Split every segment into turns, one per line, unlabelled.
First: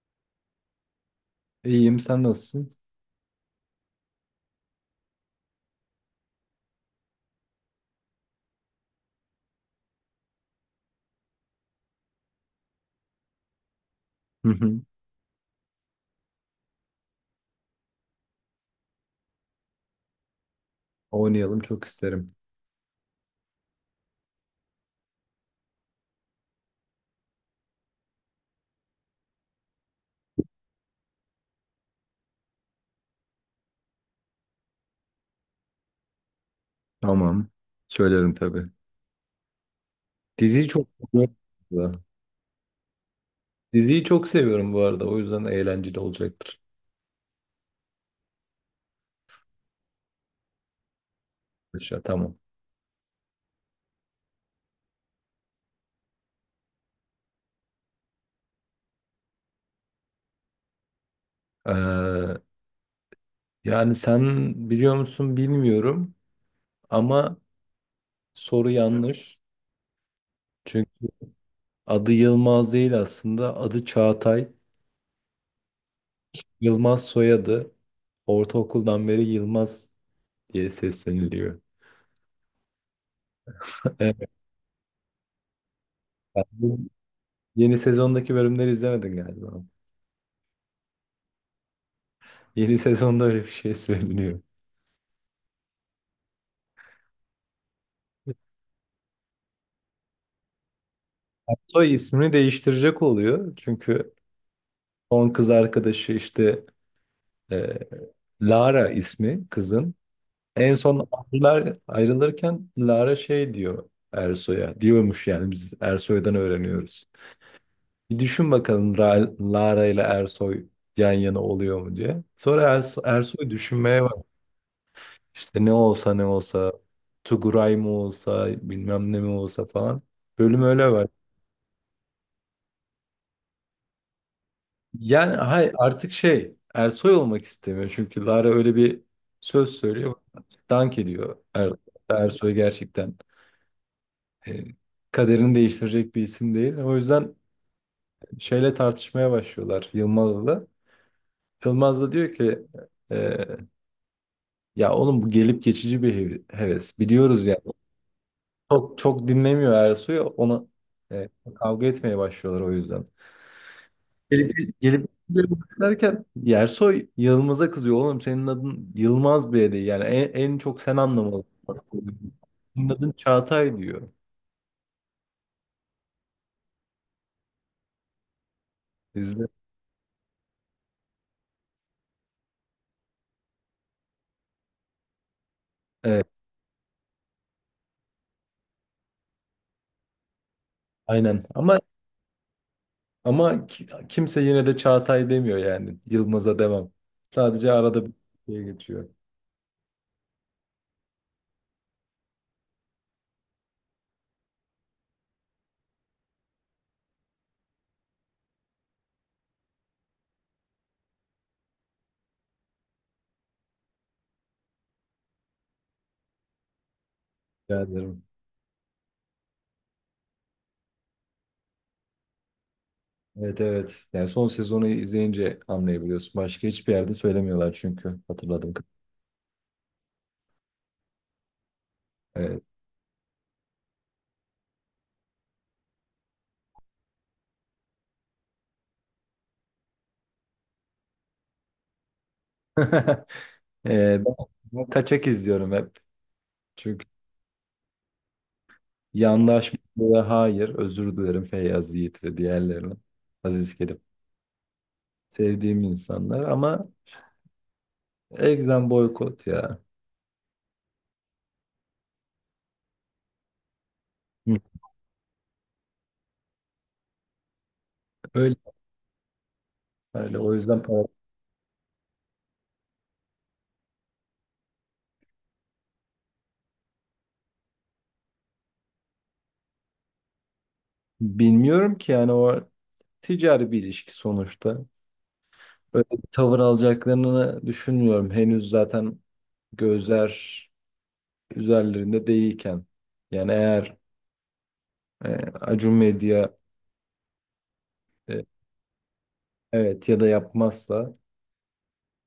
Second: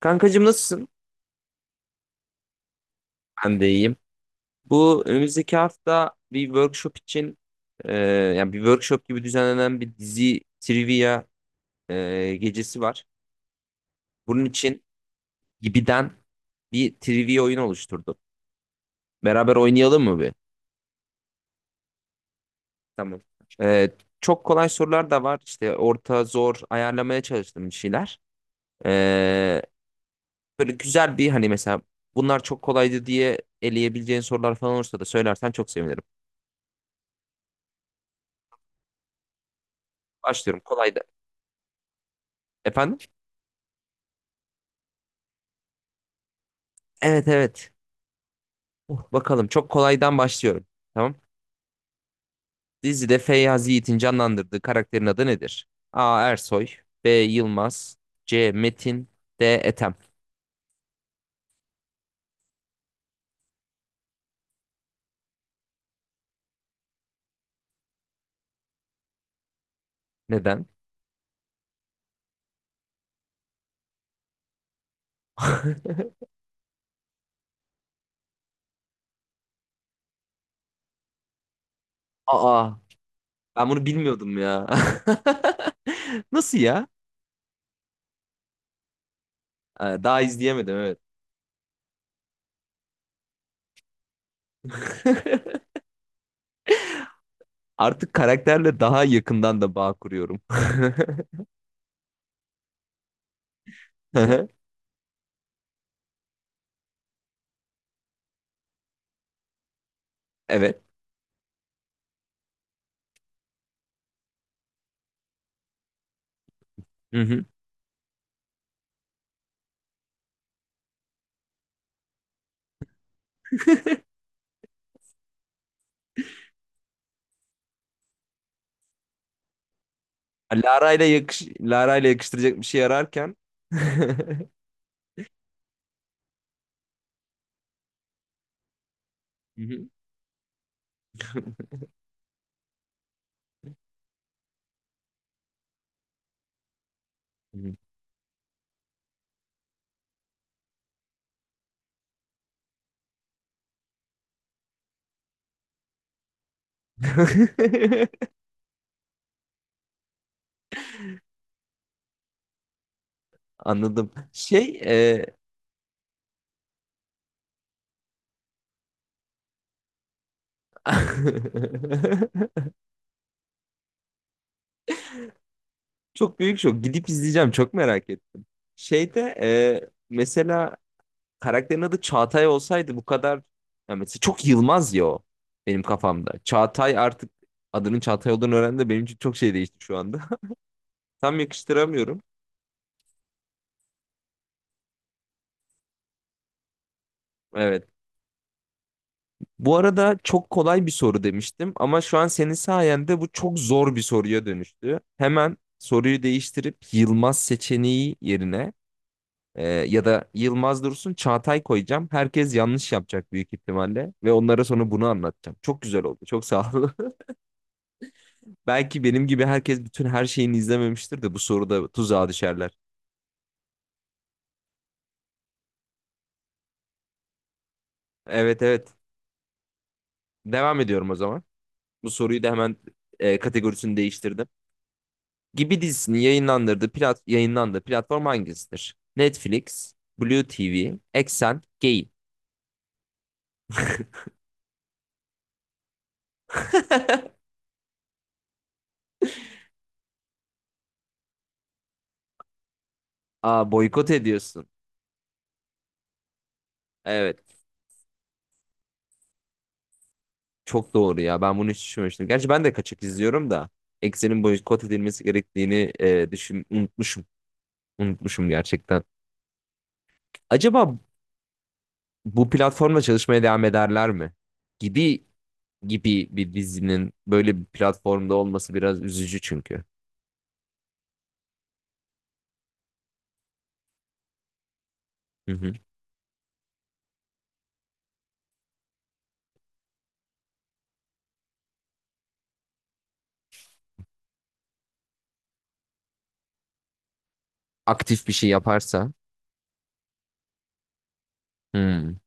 Kankacığım nasılsın?
İyiyim, sen nasılsın?
Ben de iyiyim. Bu önümüzdeki hafta bir workshop için yani bir workshop gibi düzenlenen bir dizi trivia gecesi var. Bunun
Hı hı.
için Gibi'den bir trivia oyunu oluşturdum. Beraber oynayalım mı bir?
Oynayalım, çok isterim.
Tamam. E, Çok kolay sorular da var. İşte orta, zor ayarlamaya çalıştım bir şeyler. E, Böyle güzel bir hani mesela bunlar çok kolaydı diye eleyebileceğin sorular falan olursa da söylersen çok sevinirim.
Tamam. Söylerim tabii.
Başlıyorum.
Diziyi çok
Kolay da. Efendim?
Diziyi çok seviyorum bu arada. O yüzden eğlenceli olacaktır.
Evet, evet. Oh, bakalım çok kolaydan başlıyorum. Tamam.
Aşağı, tamam.
Dizide Feyyaz Yiğit'in canlandırdığı karakterin adı nedir? A. Ersoy B. Yılmaz C. Metin D. Ethem.
Ee, Yani sen biliyor musun bilmiyorum ama soru yanlış.
Neden?
Çünkü adı Yılmaz değil aslında. Adı Çağatay. Yılmaz soyadı. Ortaokuldan beri Yılmaz diye sesleniliyor.
Aa, ben bunu
Evet.
bilmiyordum ya. Nasıl ya?
Yeni sezondaki bölümleri izlemedin galiba.
Daha izleyemedim, evet.
Yeni sezonda öyle bir şey söyleniyor.
Artık karakterle daha yakından da bağ kuruyorum.
Soy ismini değiştirecek oluyor. Çünkü son kız arkadaşı işte e, Lara ismi kızın. En
Evet.
son ayrılırken Lara şey diyor Ersoy'a. Diyormuş, yani biz Ersoy'dan öğreniyoruz.
Hı hı.
Bir düşün bakalım Lara ile Ersoy yan yana oluyor mu diye. Sonra Ersoy düşünmeye bak. İşte ne olsa ne olsa Tuguray mı olsa bilmem ne mi olsa falan. Bölüm öyle.
Lara ile yakıştıracak bir şey ararken.
Yani hay artık şey, Ersoy olmak istemiyor çünkü Lara öyle bir
Hı
söz söylüyor. Dank ediyor Ersoy gerçekten. E, Kaderini değiştirecek bir isim değil. O yüzden
hı.
şeyle tartışmaya başlıyorlar Yılmaz'la. Yılmaz da diyor ki, e, ya oğlum bu gelip geçici bir heves. Biliyoruz yani. Çok çok dinlemiyor Ersoy'u, ona e, kavga etmeye başlıyorlar o yüzden.
Anladım.
Gelip gelip derken Yersoy Yılmaz'a kızıyor. Oğlum senin adın Yılmaz bile değil. Yani en çok sen anlamalısın. Senin adın Çağatay diyor.
Çok büyük şok. Gidip izleyeceğim. Çok merak ettim. Şeyde
Bizde.
mesela karakterin adı Çağatay olsaydı bu kadar ya mesela çok Yılmaz ya o benim
Evet,
kafamda. Çağatay artık adının Çağatay olduğunu öğrendim de benim için çok şey değişti şu anda. Tam
aynen. Ama
yakıştıramıyorum.
kimse yine de Çağatay demiyor yani. Yılmaz'a devam. Sadece
Evet.
arada bir şey geçiyor.
Bu arada çok kolay bir soru demiştim ama şu an senin sayende bu çok zor bir soruya dönüştü. Hemen soruyu değiştirip Yılmaz seçeneği yerine ya da Yılmaz Dursun Çağatay koyacağım. Herkes yanlış yapacak büyük ihtimalle ve onlara sonra bunu anlatacağım. Çok güzel oldu. Çok sağ ol.
Rica ederim.
Belki benim gibi herkes bütün her şeyini izlememiştir de bu soruda tuzağa düşerler.
Evet, evet. Yani son sezonu izleyince anlayabiliyorsun. Başka hiçbir yerde söylemiyorlar çünkü
Evet,
hatırladım.
evet. Devam ediyorum o zaman. Bu soruyu da
Evet.
hemen kategorisini değiştirdim. Gibi dizisini yayınlandırdığı plat yayınlandığı platform hangisidir? Netflix, Blue TV, Exxen, Gay.
Ben kaçak izliyorum hep. Çünkü yandaşmaya hayır, özür dilerim Feyyaz Yiğit ve diğerlerine.
Aa,
Aziz Kerim.
boykot ediyorsun.
Sevdiğim insanlar ama
Evet.
egzem boykot ya.
Çok doğru ya. Ben bunu hiç düşünmemiştim. Gerçi ben de kaçak izliyorum da Exxen'in
Hı.
boykot edilmesi gerektiğini e, düşün unutmuşum. Unutmuşum
Öyle,
gerçekten.
öyle. O yüzden
Acaba bu platformla çalışmaya devam ederler mi? Gibi gibi bir dizinin böyle bir platformda olması biraz üzücü çünkü.
bilmiyorum ki, yani o ticari bir ilişki sonuçta.
Hı hı.
Öyle bir tavır alacaklarını düşünmüyorum. Henüz zaten gözler üzerlerinde değilken. Yani eğer e, Acun Medya
Aktif bir
e,
şey yaparsa.
evet ya da yapmazsa
Hmm.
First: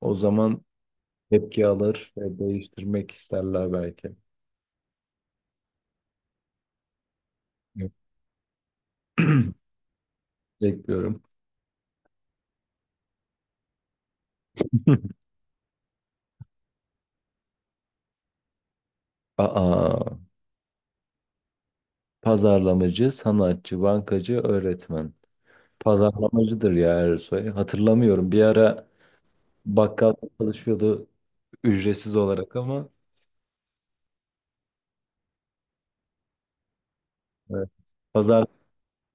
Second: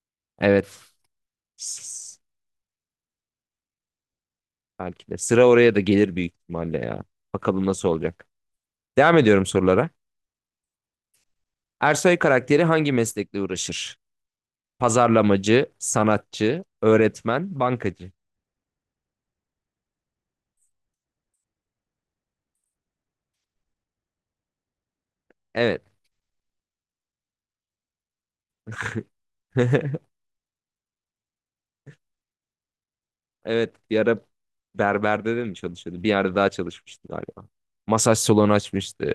o zaman tepki alır
Evet.
ve değiştirmek isterler belki.
Belki de. Sıra oraya da gelir büyük ihtimalle ya. Bakalım nasıl olacak. Devam ediyorum sorulara.
Bekliyorum.
Ersoy karakteri hangi meslekle uğraşır? Pazarlamacı, sanatçı, öğretmen, bankacı.
Aa, pazarlamacı, sanatçı, bankacı, öğretmen.
Evet.
Pazarlamacıdır ya Ersoy. Hatırlamıyorum. Bir ara bakkal çalışıyordu, ücretsiz olarak ama
Evet. Bir ara berberde de mi çalışıyordu? Bir yerde daha çalışmıştı galiba.
evet.
Masaj
Pazar,
salonu açmıştı.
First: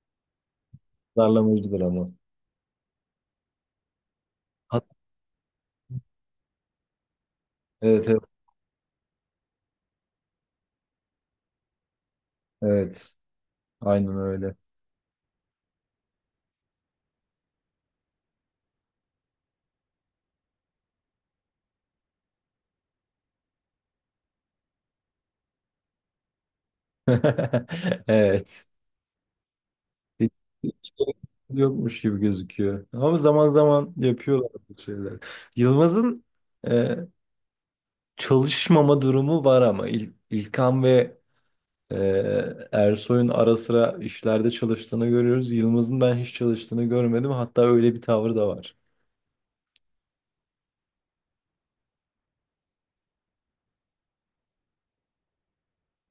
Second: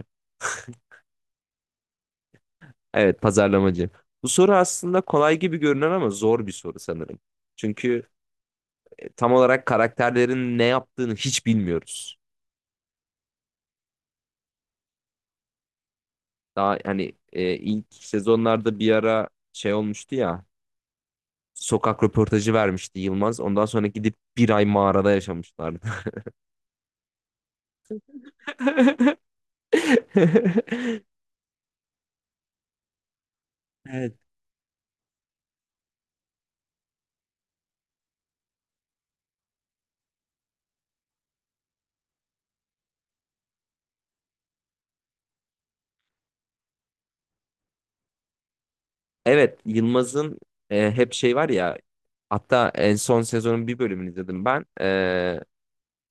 Pazarlamacıdır ama.
Evet, pazarlamacı. Bu soru
Hat-
aslında kolay gibi görünen ama zor bir soru sanırım. Çünkü
evet,
tam olarak karakterlerin ne yaptığını hiç bilmiyoruz.
evet. Aynen öyle.
Daha hani ilk sezonlarda bir ara şey olmuştu ya. Sokak röportajı vermişti Yılmaz. Ondan sonra gidip bir ay mağarada yaşamışlardı.
Evet. Hiç, Hiç gerek yokmuş gibi gözüküyor. Ama zaman zaman
Evet.
yapıyorlar bu şeyler. Yılmaz'ın e, çalışmama durumu var ama İlkan ve Ee, Ersoy'un ara sıra işlerde çalıştığını görüyoruz. Yılmaz'ın ben hiç çalıştığını görmedim. Hatta öyle bir tavrı da var.
Evet, Yılmaz'ın hep şey var ya. Hatta en son sezonun bir bölümünü izledim ben.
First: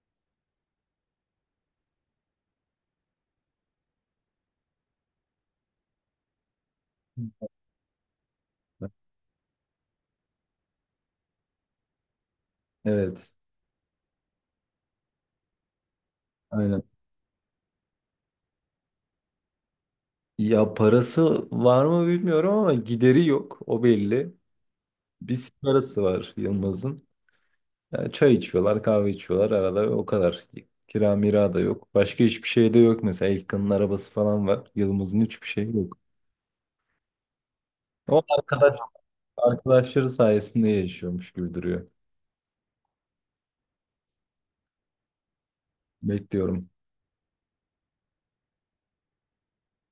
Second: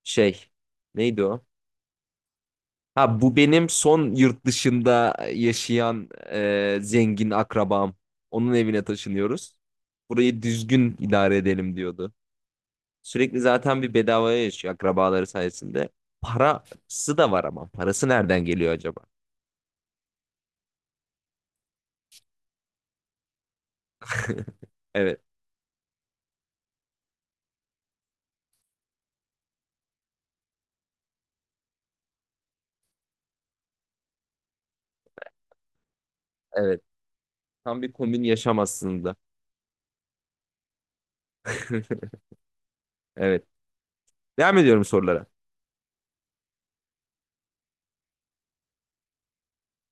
Şey neydi o? Ha, bu benim son yurt dışında yaşayan zengin akrabam. Onun evine taşınıyoruz. Burayı düzgün idare edelim diyordu.
Evet,
Sürekli zaten bir bedavaya yaşıyor akrabaları sayesinde.
aynen.
Parası da var ama. Parası nereden geliyor acaba?
Ya parası var mı bilmiyorum ama gideri yok. O belli.
Evet,
Bir parası var Yılmaz'ın. Yani çay içiyorlar, kahve içiyorlar arada, o kadar. Kira mira da yok. Başka hiçbir şey de yok mesela. İlkan'ın arabası falan var. Yılmaz'ın hiçbir şey yok.
evet. Tam bir
O
komün yaşam
arkadaş,
aslında.
Arkadaşları sayesinde yaşıyormuş gibi duruyor.
Evet. Devam ediyorum sorulara.
Bekliyorum.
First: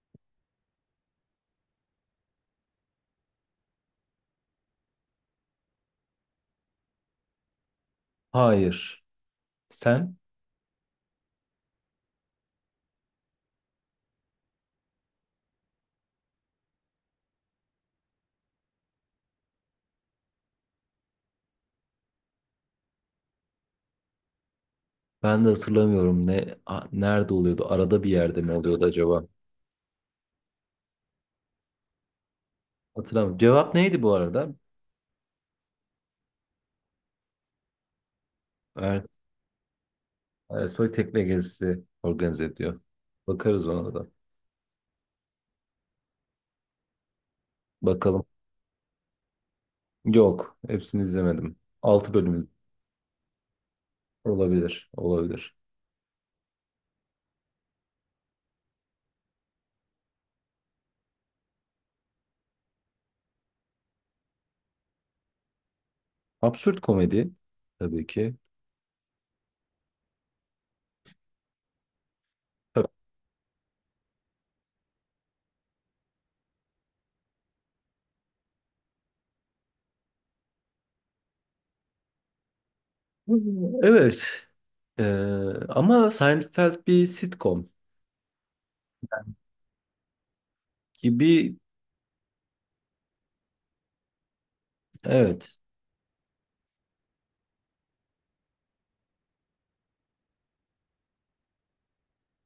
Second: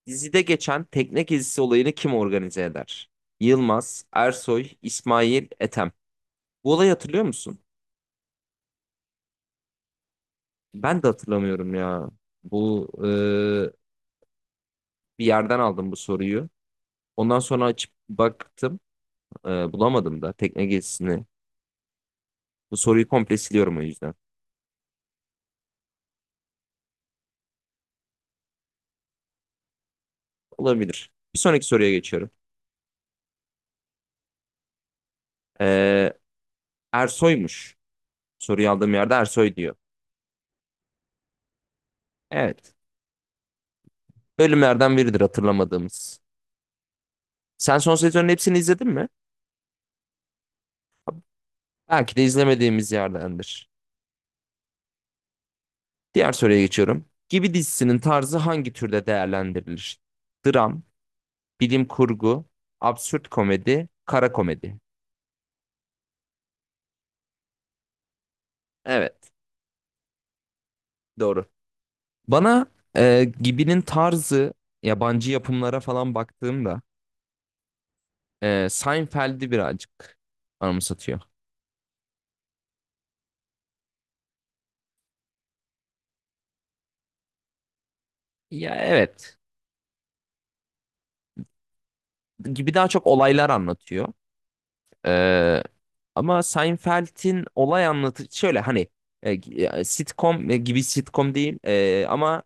Dizide geçen tekne gezisi olayını kim organize eder? Yılmaz, Ersoy, İsmail, Ethem. Bu olayı hatırlıyor musun?
Hayır. Sen?
Ben de hatırlamıyorum ya. Bu bir yerden aldım bu soruyu. Ondan sonra açıp baktım. Bulamadım da tekne gezisini. Bu soruyu komple siliyorum o yüzden.
Ben de hatırlamıyorum, ne nerede oluyordu? Arada bir yerde mi oluyordu acaba?
Olabilir. Bir sonraki soruya geçiyorum.
Hatırlamıyorum. Cevap neydi bu arada?
Ee, Ersoy'muş. Soruyu aldığım
Er,
yerde Ersoy diyor.
Ersoy tekne gezisi organize
Evet.
ediyor. Bakarız ona da.
Bölümlerden biridir hatırlamadığımız. Sen son
Bakalım.
sezonun hepsini izledin mi?
Yok. Hepsini izlemedim. 6
Belki de
bölüm
izlemediğimiz yerdendir.
olabilir. Olabilir.
Diğer soruya geçiyorum. Gibi dizisinin tarzı hangi türde değerlendirilir? Dram, bilim kurgu, absürt komedi, kara komedi.
Absürt komedi tabii ki.
Evet, doğru. Bana
Tabii.
Gibi'nin tarzı yabancı yapımlara falan baktığımda Seinfeld'i birazcık anımsatıyor.
Evet. Ee, Ama Seinfeld bir sitcom
Ya, evet,
gibi.
gibi daha çok olaylar anlatıyor.
Evet,
Ee, Ama Seinfeld'in olay anlatı şöyle hani sitcom gibi sitcom değil, ama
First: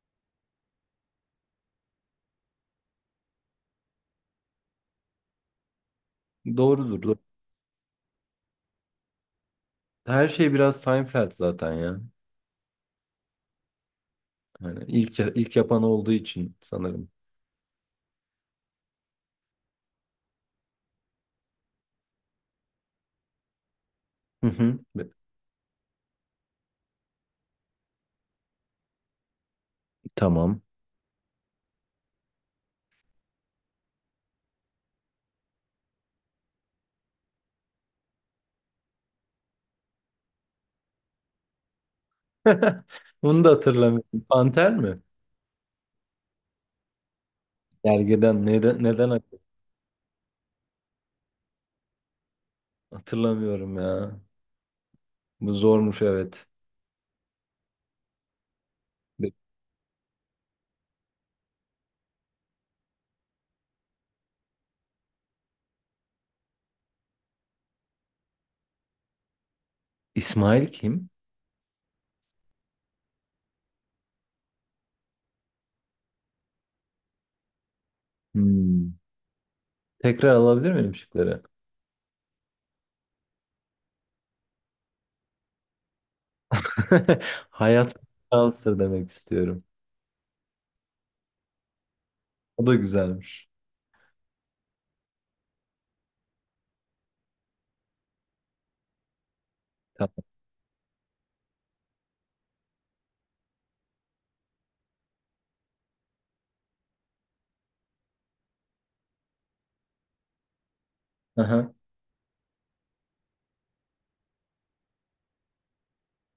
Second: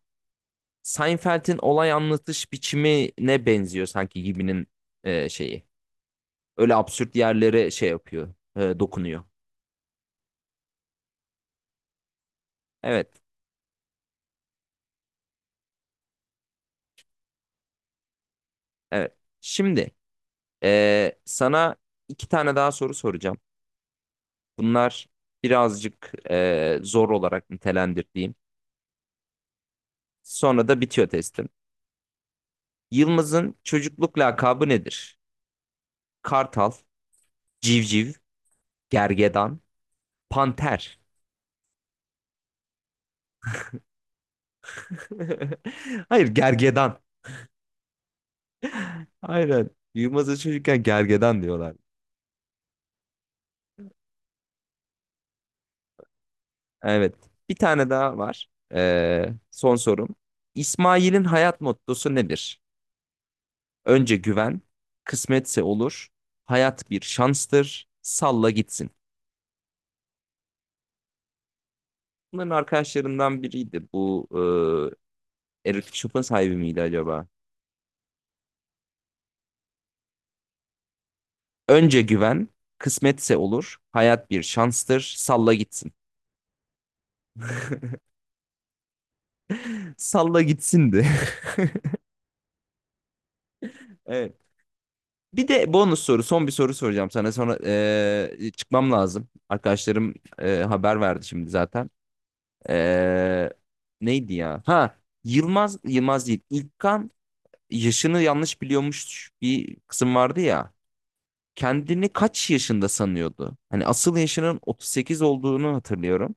Seinfeld'in olay anlatış biçimine benziyor sanki gibinin şeyi. Öyle
doğrudur,
absürt
doğru.
yerlere şey yapıyor, dokunuyor.
Her şey biraz Seinfeld zaten ya.
Evet,
Yani ilk yapan olduğu için sanırım.
evet. Şimdi sana iki tane daha soru soracağım.
Hı hı.
Bunlar birazcık zor olarak nitelendirdiğim.
Tamam.
Sonra da bitiyor testim. Yılmaz'ın çocukluk lakabı nedir? Kartal, civciv, gergedan, panter.
Bunu da hatırlamıyorum. Panter mi?
Hayır, gergedan.
Gergeden, neden
Aynen. Yılmaz'a çocukken gergedan diyorlar.
hatırlamıyorum ya. Bu zormuş evet.
Evet. Bir tane daha var.
Be-
Son sorum. İsmail'in hayat mottosu nedir? Önce güven, kısmetse olur, hayat bir şanstır, salla gitsin.
İsmail kim?
Bunların arkadaşlarından biriydi. Bu erotik shop'un sahibi miydi acaba?
Hmm. Tekrar alabilir miyim şıkları?
Önce güven, kısmetse olur. Hayat bir şanstır. Salla gitsin.
Hayat şanstır demek istiyorum.
Salla gitsindi.
O da güzelmiş.
Evet. Bir de bonus soru, son bir soru soracağım sana. Sonra çıkmam lazım. Arkadaşlarım
Tamam.
haber verdi şimdi zaten. Eee, Neydi ya? Ha, Yılmaz, Yılmaz değil. İlkan yaşını yanlış biliyormuş bir kısım vardı ya.
Aha,
Kendini kaç yaşında sanıyordu? Hani asıl yaşının 38 olduğunu hatırlıyorum.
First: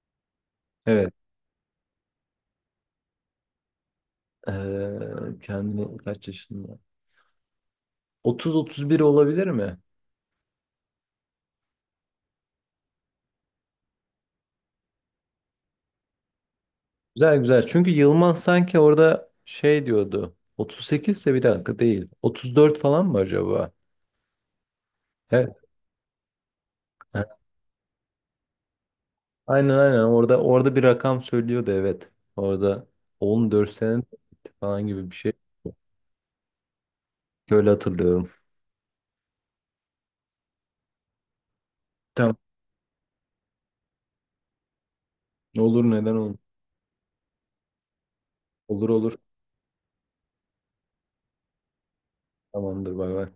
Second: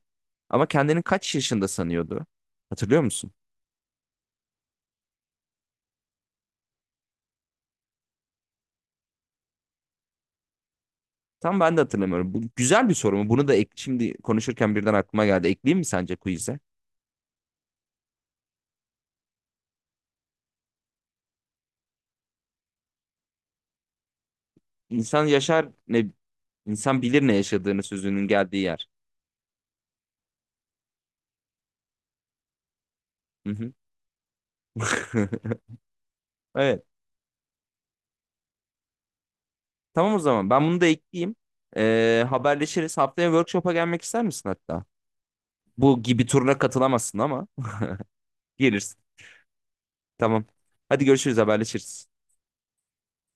Ama kendini
evet.
kaç yaşında sanıyordu? Hatırlıyor musun?
Kendini kaç yaşında? 30-31 olabilir mi?
Tam ben de hatırlamıyorum. Bu güzel bir soru mu? Bunu da şimdi konuşurken birden aklıma geldi. Ekleyeyim mi sence quiz'e?
Güzel, güzel. Çünkü Yılmaz sanki orada şey diyordu. 38 ise bir dakika değil. 34 falan mı acaba?
İnsan
Evet.
yaşar ne, insan
Ha,
bilir ne yaşadığını sözünün geldiği yer.
aynen aynen. Orada bir rakam söylüyordu evet. Orada
Hı
14
hı.
sene falan gibi bir şey.
Evet.
Öyle hatırlıyorum.
Tamam o zaman. Ben bunu da ekleyeyim.
Tamam.
Haberleşiriz. Haftaya workshop'a gelmek ister misin hatta?
Olur,
Bu
neden
gibi
olur.
turuna katılamazsın ama
Olur,
gelirsin.
olur.
Tamam. Hadi görüşürüz, haberleşiriz.
Tamamdır, bay bay.